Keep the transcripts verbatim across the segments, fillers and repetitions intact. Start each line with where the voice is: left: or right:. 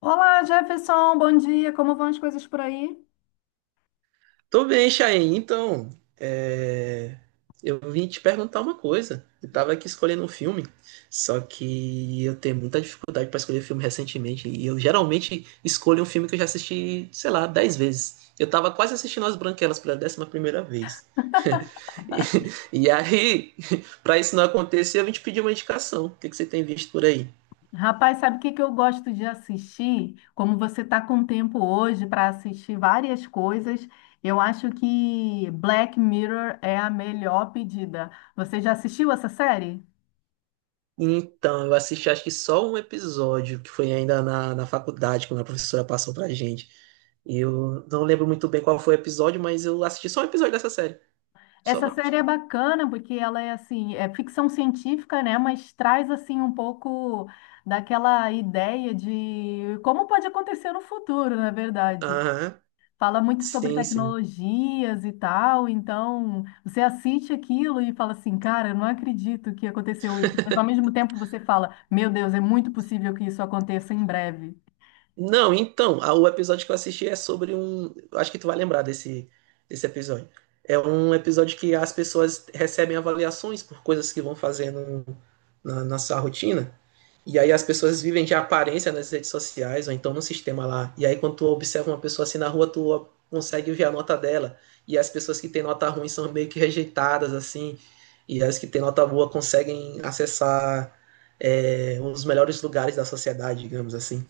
left: Olá, Jefferson, bom dia. Como vão as coisas por aí?
right: Tô bem, Chain. Então, é, eu vim te perguntar uma coisa. Eu tava aqui escolhendo um filme, só que eu tenho muita dificuldade pra escolher filme recentemente. E eu geralmente escolho um filme que eu já assisti, sei lá, dez vezes. Eu tava quase assistindo As Branquelas pela décima primeira vez. E, e aí, pra isso não acontecer, eu vim te pedir uma indicação. O que que você tem visto por aí?
left: Rapaz, sabe o que que eu gosto de assistir? Como você está com tempo hoje para assistir várias coisas, eu acho que Black Mirror é a melhor pedida. Você já assistiu essa série?
right: Então, eu assisti acho que só um episódio, que foi ainda na, na faculdade, quando a professora passou pra gente. E eu não lembro muito bem qual foi o episódio, mas eu assisti só um episódio dessa série. Só
left: Essa
right: uma.
left: série é bacana porque ela é assim, é ficção científica, né? Mas traz assim um pouco daquela ideia de como pode acontecer no futuro, na verdade.
right: Aham.
left: Fala muito sobre
right: Sim, sim.
left: tecnologias e tal, então você assiste aquilo e fala assim, cara, eu não acredito que aconteceu isso, mas ao mesmo tempo você fala, meu Deus, é muito possível que isso aconteça em breve.
right: Não, então, a- o episódio que eu assisti é sobre um. eu Acho que tu vai lembrar desse, desse episódio. É um episódio que as pessoas recebem avaliações por coisas que vão fazendo na na sua rotina. E aí as pessoas vivem de aparência nas redes sociais, ou então no sistema lá. E aí quando tu observa uma pessoa assim na rua, tu consegue ver a nota dela. E as pessoas que têm nota ruim são meio que rejeitadas, assim. E as que têm nota boa conseguem acessar é, um dos melhores lugares da sociedade, digamos assim.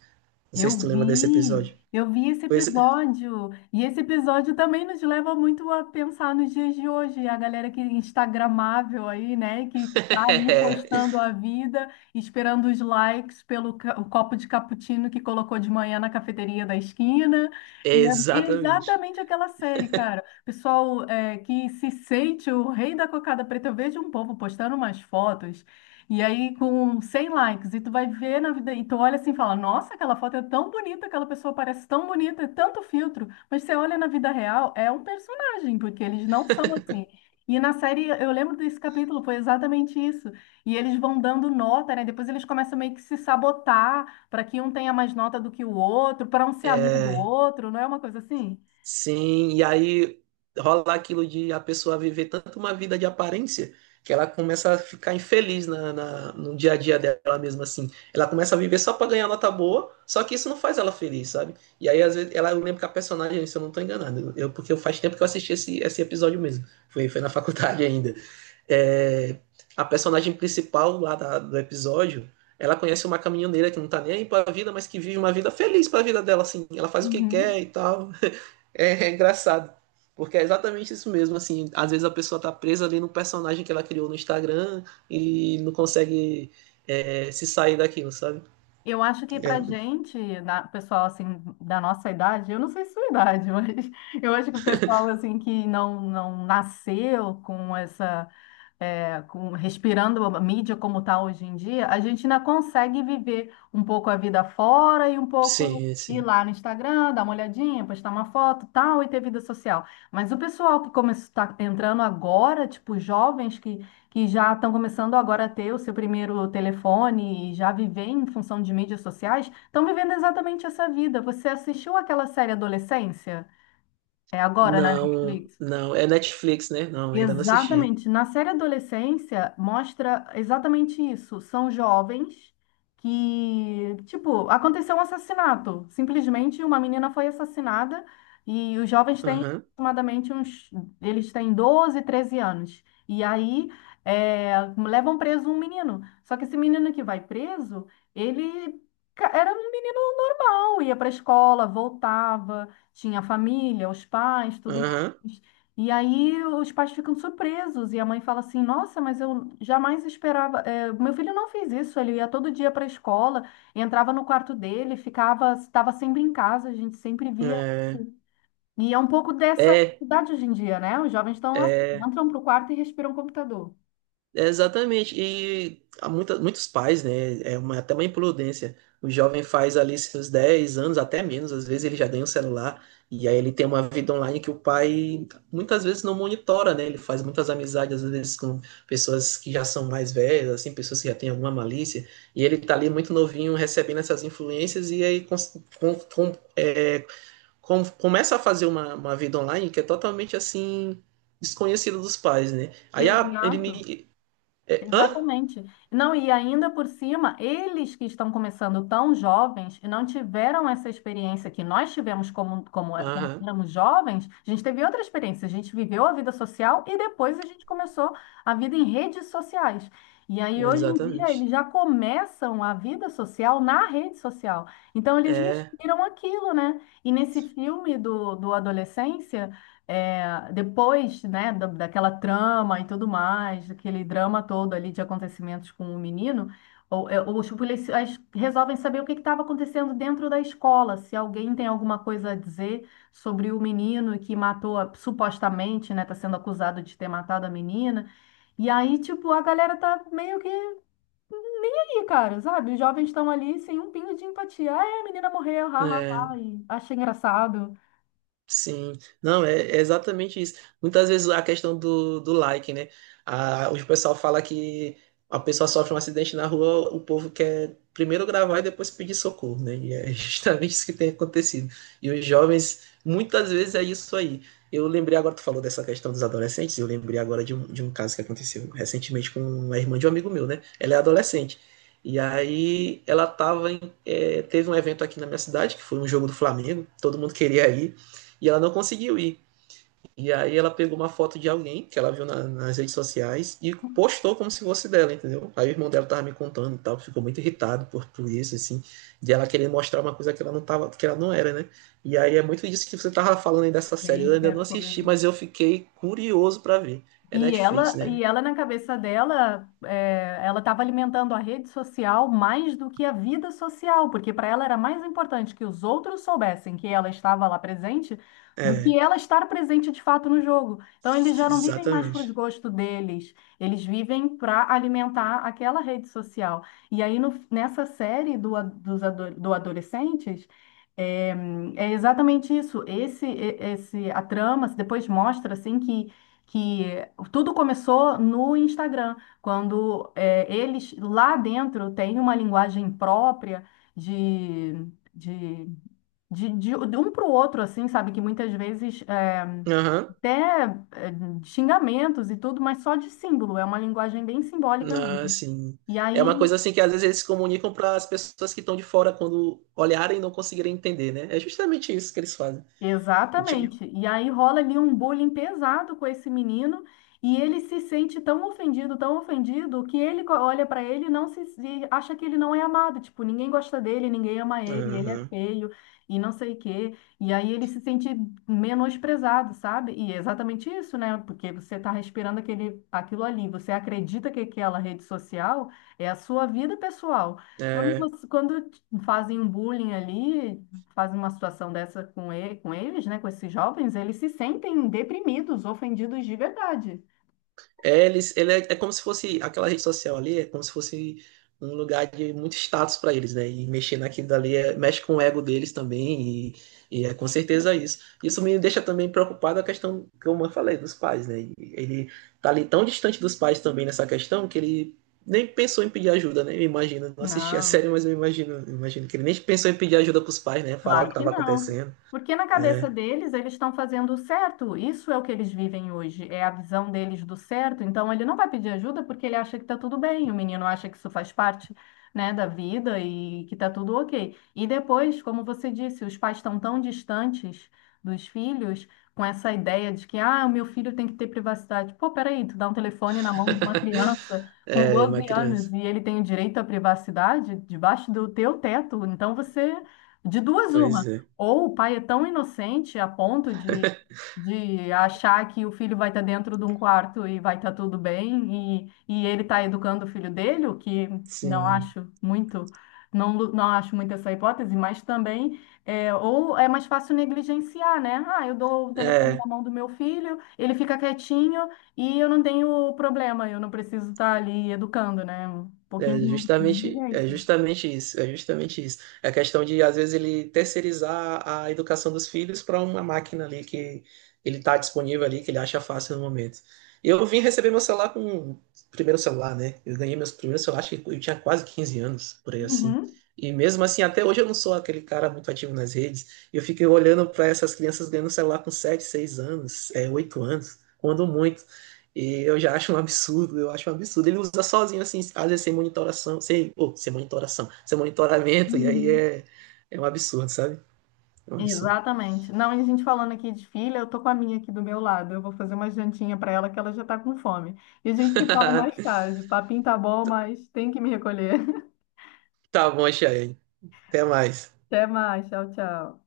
right: Não sei
left: Eu
right: se tu lembra desse episódio.
left: vi, eu vi esse
right: Pois...
left: episódio, e esse episódio também nos leva muito a pensar nos dias de hoje, a galera que é instagramável aí, né, que tá ali
right: é,
left: postando a vida, esperando os likes pelo ca- o copo de cappuccino que colocou de manhã na cafeteria da esquina, e é
right: exatamente.
left: exatamente aquela série, cara. Pessoal, é, que se sente o rei da cocada preta, eu vejo um povo postando umas fotos e aí, com cem likes, e tu vai ver na vida, e tu olha assim e fala: Nossa, aquela foto é tão bonita, aquela pessoa parece tão bonita, é tanto filtro. Mas você olha na vida real, é um personagem, porque eles não são assim. E na série, eu lembro desse capítulo, foi exatamente isso. E eles vão dando nota, né? Depois eles começam meio que se sabotar para que um tenha mais nota do que o outro, para um ser amigo do
right: É,
left: outro, não é uma coisa assim?
right: Sim, e aí rola aquilo de a pessoa viver tanto uma vida de aparência que ela começa a ficar infeliz na, na- no dia a dia dela mesma assim. Ela começa a viver só para ganhar nota boa, só que isso não faz ela feliz, sabe? E aí, às vezes, ela, eu lembro que a personagem, se eu não tô enganado, eu, porque faz tempo que eu assisti esse, esse episódio mesmo, foi, foi na faculdade ainda. É, a personagem principal lá da- do episódio, ela conhece uma caminhoneira que não tá nem aí pra vida, mas que vive uma vida feliz pra vida dela, assim. Ela faz o que
left: Uhum.
right: quer e tal. É, é engraçado. Porque é exatamente isso mesmo, assim, às vezes a pessoa tá presa ali no personagem que ela criou no Instagram e não consegue é, se sair daquilo, sabe?
left: Eu acho que pra
right: É,
left: gente, na- pessoal assim da nossa idade, eu não sei sua idade, mas eu acho que o pessoal assim que não não nasceu com essa é, com- respirando a mídia como está hoje em dia, a gente ainda consegue viver um pouco a vida fora e um pouco
right: sim, é,
left: ir
right: sim.
left: lá no Instagram, dar uma olhadinha, postar uma foto, tal, e ter vida social. Mas o pessoal que está entrando agora, tipo jovens que, que já estão começando agora a ter o seu primeiro telefone e já viver em função de mídias sociais, estão vivendo exatamente essa vida. Você assistiu aquela série Adolescência? É agora na
right: Não,
left: Netflix?
right: não. É Netflix, né? Não, ainda não assisti.
left: Exatamente. Na série Adolescência, mostra exatamente isso. São jovens que, tipo, aconteceu um assassinato. Simplesmente uma menina foi assassinada e os jovens têm
right: Aham,
left: aproximadamente uns. Eles têm doze treze anos. E aí é, levam preso um menino. Só que esse menino que vai preso, ele ca- era um menino normal, ia para a escola, voltava, tinha família, os pais, tudo
right: aham.
left: mais. E aí os pais ficam surpresos e a mãe fala assim: Nossa, mas eu jamais esperava. eh, meu filho não fez isso. Ele ia todo dia para a escola, entrava no quarto dele, ficava, estava sempre em casa. A gente sempre via.
right: É,
left: E é um pouco dessa
right: é,
left: idade hoje em dia, né? Os jovens estão assim,
right: é.
left: entram para o quarto e respiram o computador.
right: É, Exatamente, e há muita, muitos pais, né? É uma, até uma imprudência. O jovem faz ali seus dez anos, até menos, às vezes ele já ganha um celular, e aí ele tem uma vida online que o pai muitas vezes não monitora, né? Ele faz muitas amizades, às vezes, com pessoas que já são mais velhas, assim, pessoas que já têm alguma malícia, e ele tá ali muito novinho recebendo essas influências, e aí cons- com- com- é, com- começa a fazer uma, uma vida online que é totalmente assim, desconhecida dos pais, né? Aí ah, ele
left: Exato.
right: me é, hã?
left: Exatamente. Não, e ainda por cima, eles que estão começando tão jovens e não tiveram essa experiência que nós tivemos como, como, é- quando
right: Aham,
left: éramos jovens, a gente teve outra experiência, a gente viveu a vida social e depois a gente começou a vida em redes sociais. E aí, hoje em dia,
right: exatamente.
left: eles já começam a vida social na rede social. Então, eles
right: É,
left: respiram aquilo, né? E nesse filme do, do Adolescência. É, depois, né, da- daquela trama e tudo mais, aquele drama todo ali de acontecimentos com o menino, o- é, os policiais resolvem saber o que estava acontecendo dentro da escola, se alguém tem alguma coisa a dizer sobre o menino que matou, a- supostamente, né, está sendo acusado de ter matado a menina. E aí, tipo, a galera tá meio que aí, cara, sabe? Os jovens estão ali sem um pingo de empatia. Ah, é, a menina morreu, ha, ha, ha,
right: é.
left: e achei engraçado.
right: Sim, não, é, é exatamente isso. Muitas vezes a questão do, do like, né? A, o pessoal fala que a pessoa sofre um acidente na rua, o povo quer primeiro gravar e depois pedir socorro, né? E é justamente isso que tem acontecido. E os jovens, muitas vezes é isso aí. Eu lembrei agora, tu falou dessa questão dos adolescentes, eu lembrei agora de um, de um, caso que aconteceu recentemente com uma irmã de um amigo meu, né? Ela é adolescente. E aí ela tava em, eh, teve um evento aqui na minha cidade, que foi um jogo do Flamengo, todo mundo queria ir e ela não conseguiu ir. E aí ela pegou uma foto de alguém que ela viu na- nas redes sociais e postou como se fosse dela, entendeu? Aí o irmão dela tava me contando e tal, ficou muito irritado por, por isso, assim, de ela querer mostrar uma coisa que ela não tava, que ela não era, né? E aí é muito disso que você tava falando aí dessa série. Eu
left: Gente,
right: ainda
left: que
right: não assisti,
left: coisa.
right: mas eu fiquei curioso pra ver. É
left: E
right: Netflix,
left: ela,
right: né?
left: e ela na cabeça dela, é, ela estava alimentando a rede social mais do que a vida social, porque para ela era mais importante que os outros soubessem que ela estava lá presente do que
right: É,
left: ela estar presente de fato no jogo. Então eles já não vivem mais para os
right: exatamente.
left: gostos deles, eles vivem para alimentar aquela rede social. E aí no- nessa série do, a- dos ado- do adolescentes é, é exatamente isso. Esse, e- esse, a trama depois mostra assim que que tudo começou no Instagram, quando é, eles lá dentro têm uma linguagem própria de, de, de, de- de um para o outro, assim, sabe? Que muitas vezes é,
right: Aham.
left: até é, xingamentos e tudo, mas só de símbolo, é uma linguagem bem simbólica
right: Ah,
left: mesmo.
right: sim.
left: E
right: É uma
left: aí
right: coisa assim que às vezes eles comunicam para as pessoas que estão de fora quando olharem e não conseguirem entender, né? É justamente isso que eles fazem. Tipo,
left: Exatamente. E aí rola ali um bullying pesado com esse menino e ele se sente tão ofendido, tão ofendido, que ele co- olha para ele e não se, se- acha que ele não é amado, tipo, ninguém gosta dele, ninguém ama ele, ele é
right: aham.
left: feio e não sei o quê. E aí ele se sente menosprezado, sabe? E é exatamente isso, né? Porque você tá respirando aquele aquilo ali, você acredita que aquela rede social é a sua vida pessoal. Quando você- quando te fazem um bullying ali, faz uma situação dessa com ele, com eles, né, com esses jovens, eles se sentem deprimidos, ofendidos de verdade.
right: É, eles, ele é, é como se fosse aquela rede social ali, é como se fosse um lugar de muito status para eles, né? E mexer naquilo dali é- mexe com o ego deles também, e, e é com certeza isso. Isso me deixa também preocupado a questão que eu falei dos pais, né? E Ele tá ali tão distante dos pais também nessa questão que ele nem pensou em pedir ajuda, né? Eu imagino, não assisti a série,
left: Não.
right: mas eu imagino, eu imagino que ele nem pensou em pedir ajuda pros pais, né? Falar o que
left: Claro que
right: estava
left: não.
right: acontecendo.
left: Porque na
right: É,
left: cabeça deles, eles estão fazendo o certo. Isso é o que eles vivem hoje, é a visão deles do certo. Então, ele não vai pedir ajuda porque ele acha que está tudo bem. O menino acha que isso faz parte, né, da vida e que está tudo ok. E depois, como você disse, os pais estão tão distantes dos filhos com essa ideia de que, ah, o meu filho tem que ter privacidade. Pô, peraí, tu dá um telefone na mão de uma criança com
right: é, uma
left: doze
right: criança.
left: anos e ele tem o direito à privacidade debaixo do teu teto. Então, você de duas, uma.
right: Pois é.
left: Ou o pai é tão inocente a ponto de, de achar que o filho vai estar dentro de um quarto e vai estar tudo bem, e, e ele está educando o filho dele, o que não
right: Sim.
left: acho muito, não, lu- não acho muito essa hipótese, mas também, é, ou é mais fácil negligenciar, né? Ah, eu dou o telefone na
right: É,
left: mão do meu filho, ele fica quietinho e eu não tenho problema, eu não preciso estar ali educando, né? Um pouquinho
right: É
left: de
right: justamente, é
left: negligência.
right: justamente isso, é justamente isso. É a questão de, às vezes, ele terceirizar a educação dos filhos para uma máquina ali que ele está disponível ali, que ele acha fácil no momento. Eu vim receber meu celular com primeiro celular, né? Eu ganhei meus primeiros celular, acho que eu tinha quase quinze anos, por aí assim.
left: Uhum.
right: E mesmo assim, até hoje eu não sou aquele cara muito ativo nas redes. Eu fico olhando para essas crianças ganhando celular com sete seis anos, é, oito anos, quando muito. E eu já acho um absurdo, eu acho um absurdo. Ele usa sozinho, assim, às vezes sem monitoração, sem, oh, sem monitoração, sem monitoramento, e aí
left: Uhum.
right: é, é um absurdo, sabe? É um absurdo.
left: Exatamente. Não, e a gente falando aqui de filha, eu tô com a minha aqui do meu lado. Eu vou fazer uma jantinha para ela que ela já tá com fome. E a gente se fala mais tarde. O papinho tá bom, mas tem que me recolher.
right: Tá bom, Chayane. Até mais.
left: Até mais. Tchau, tchau.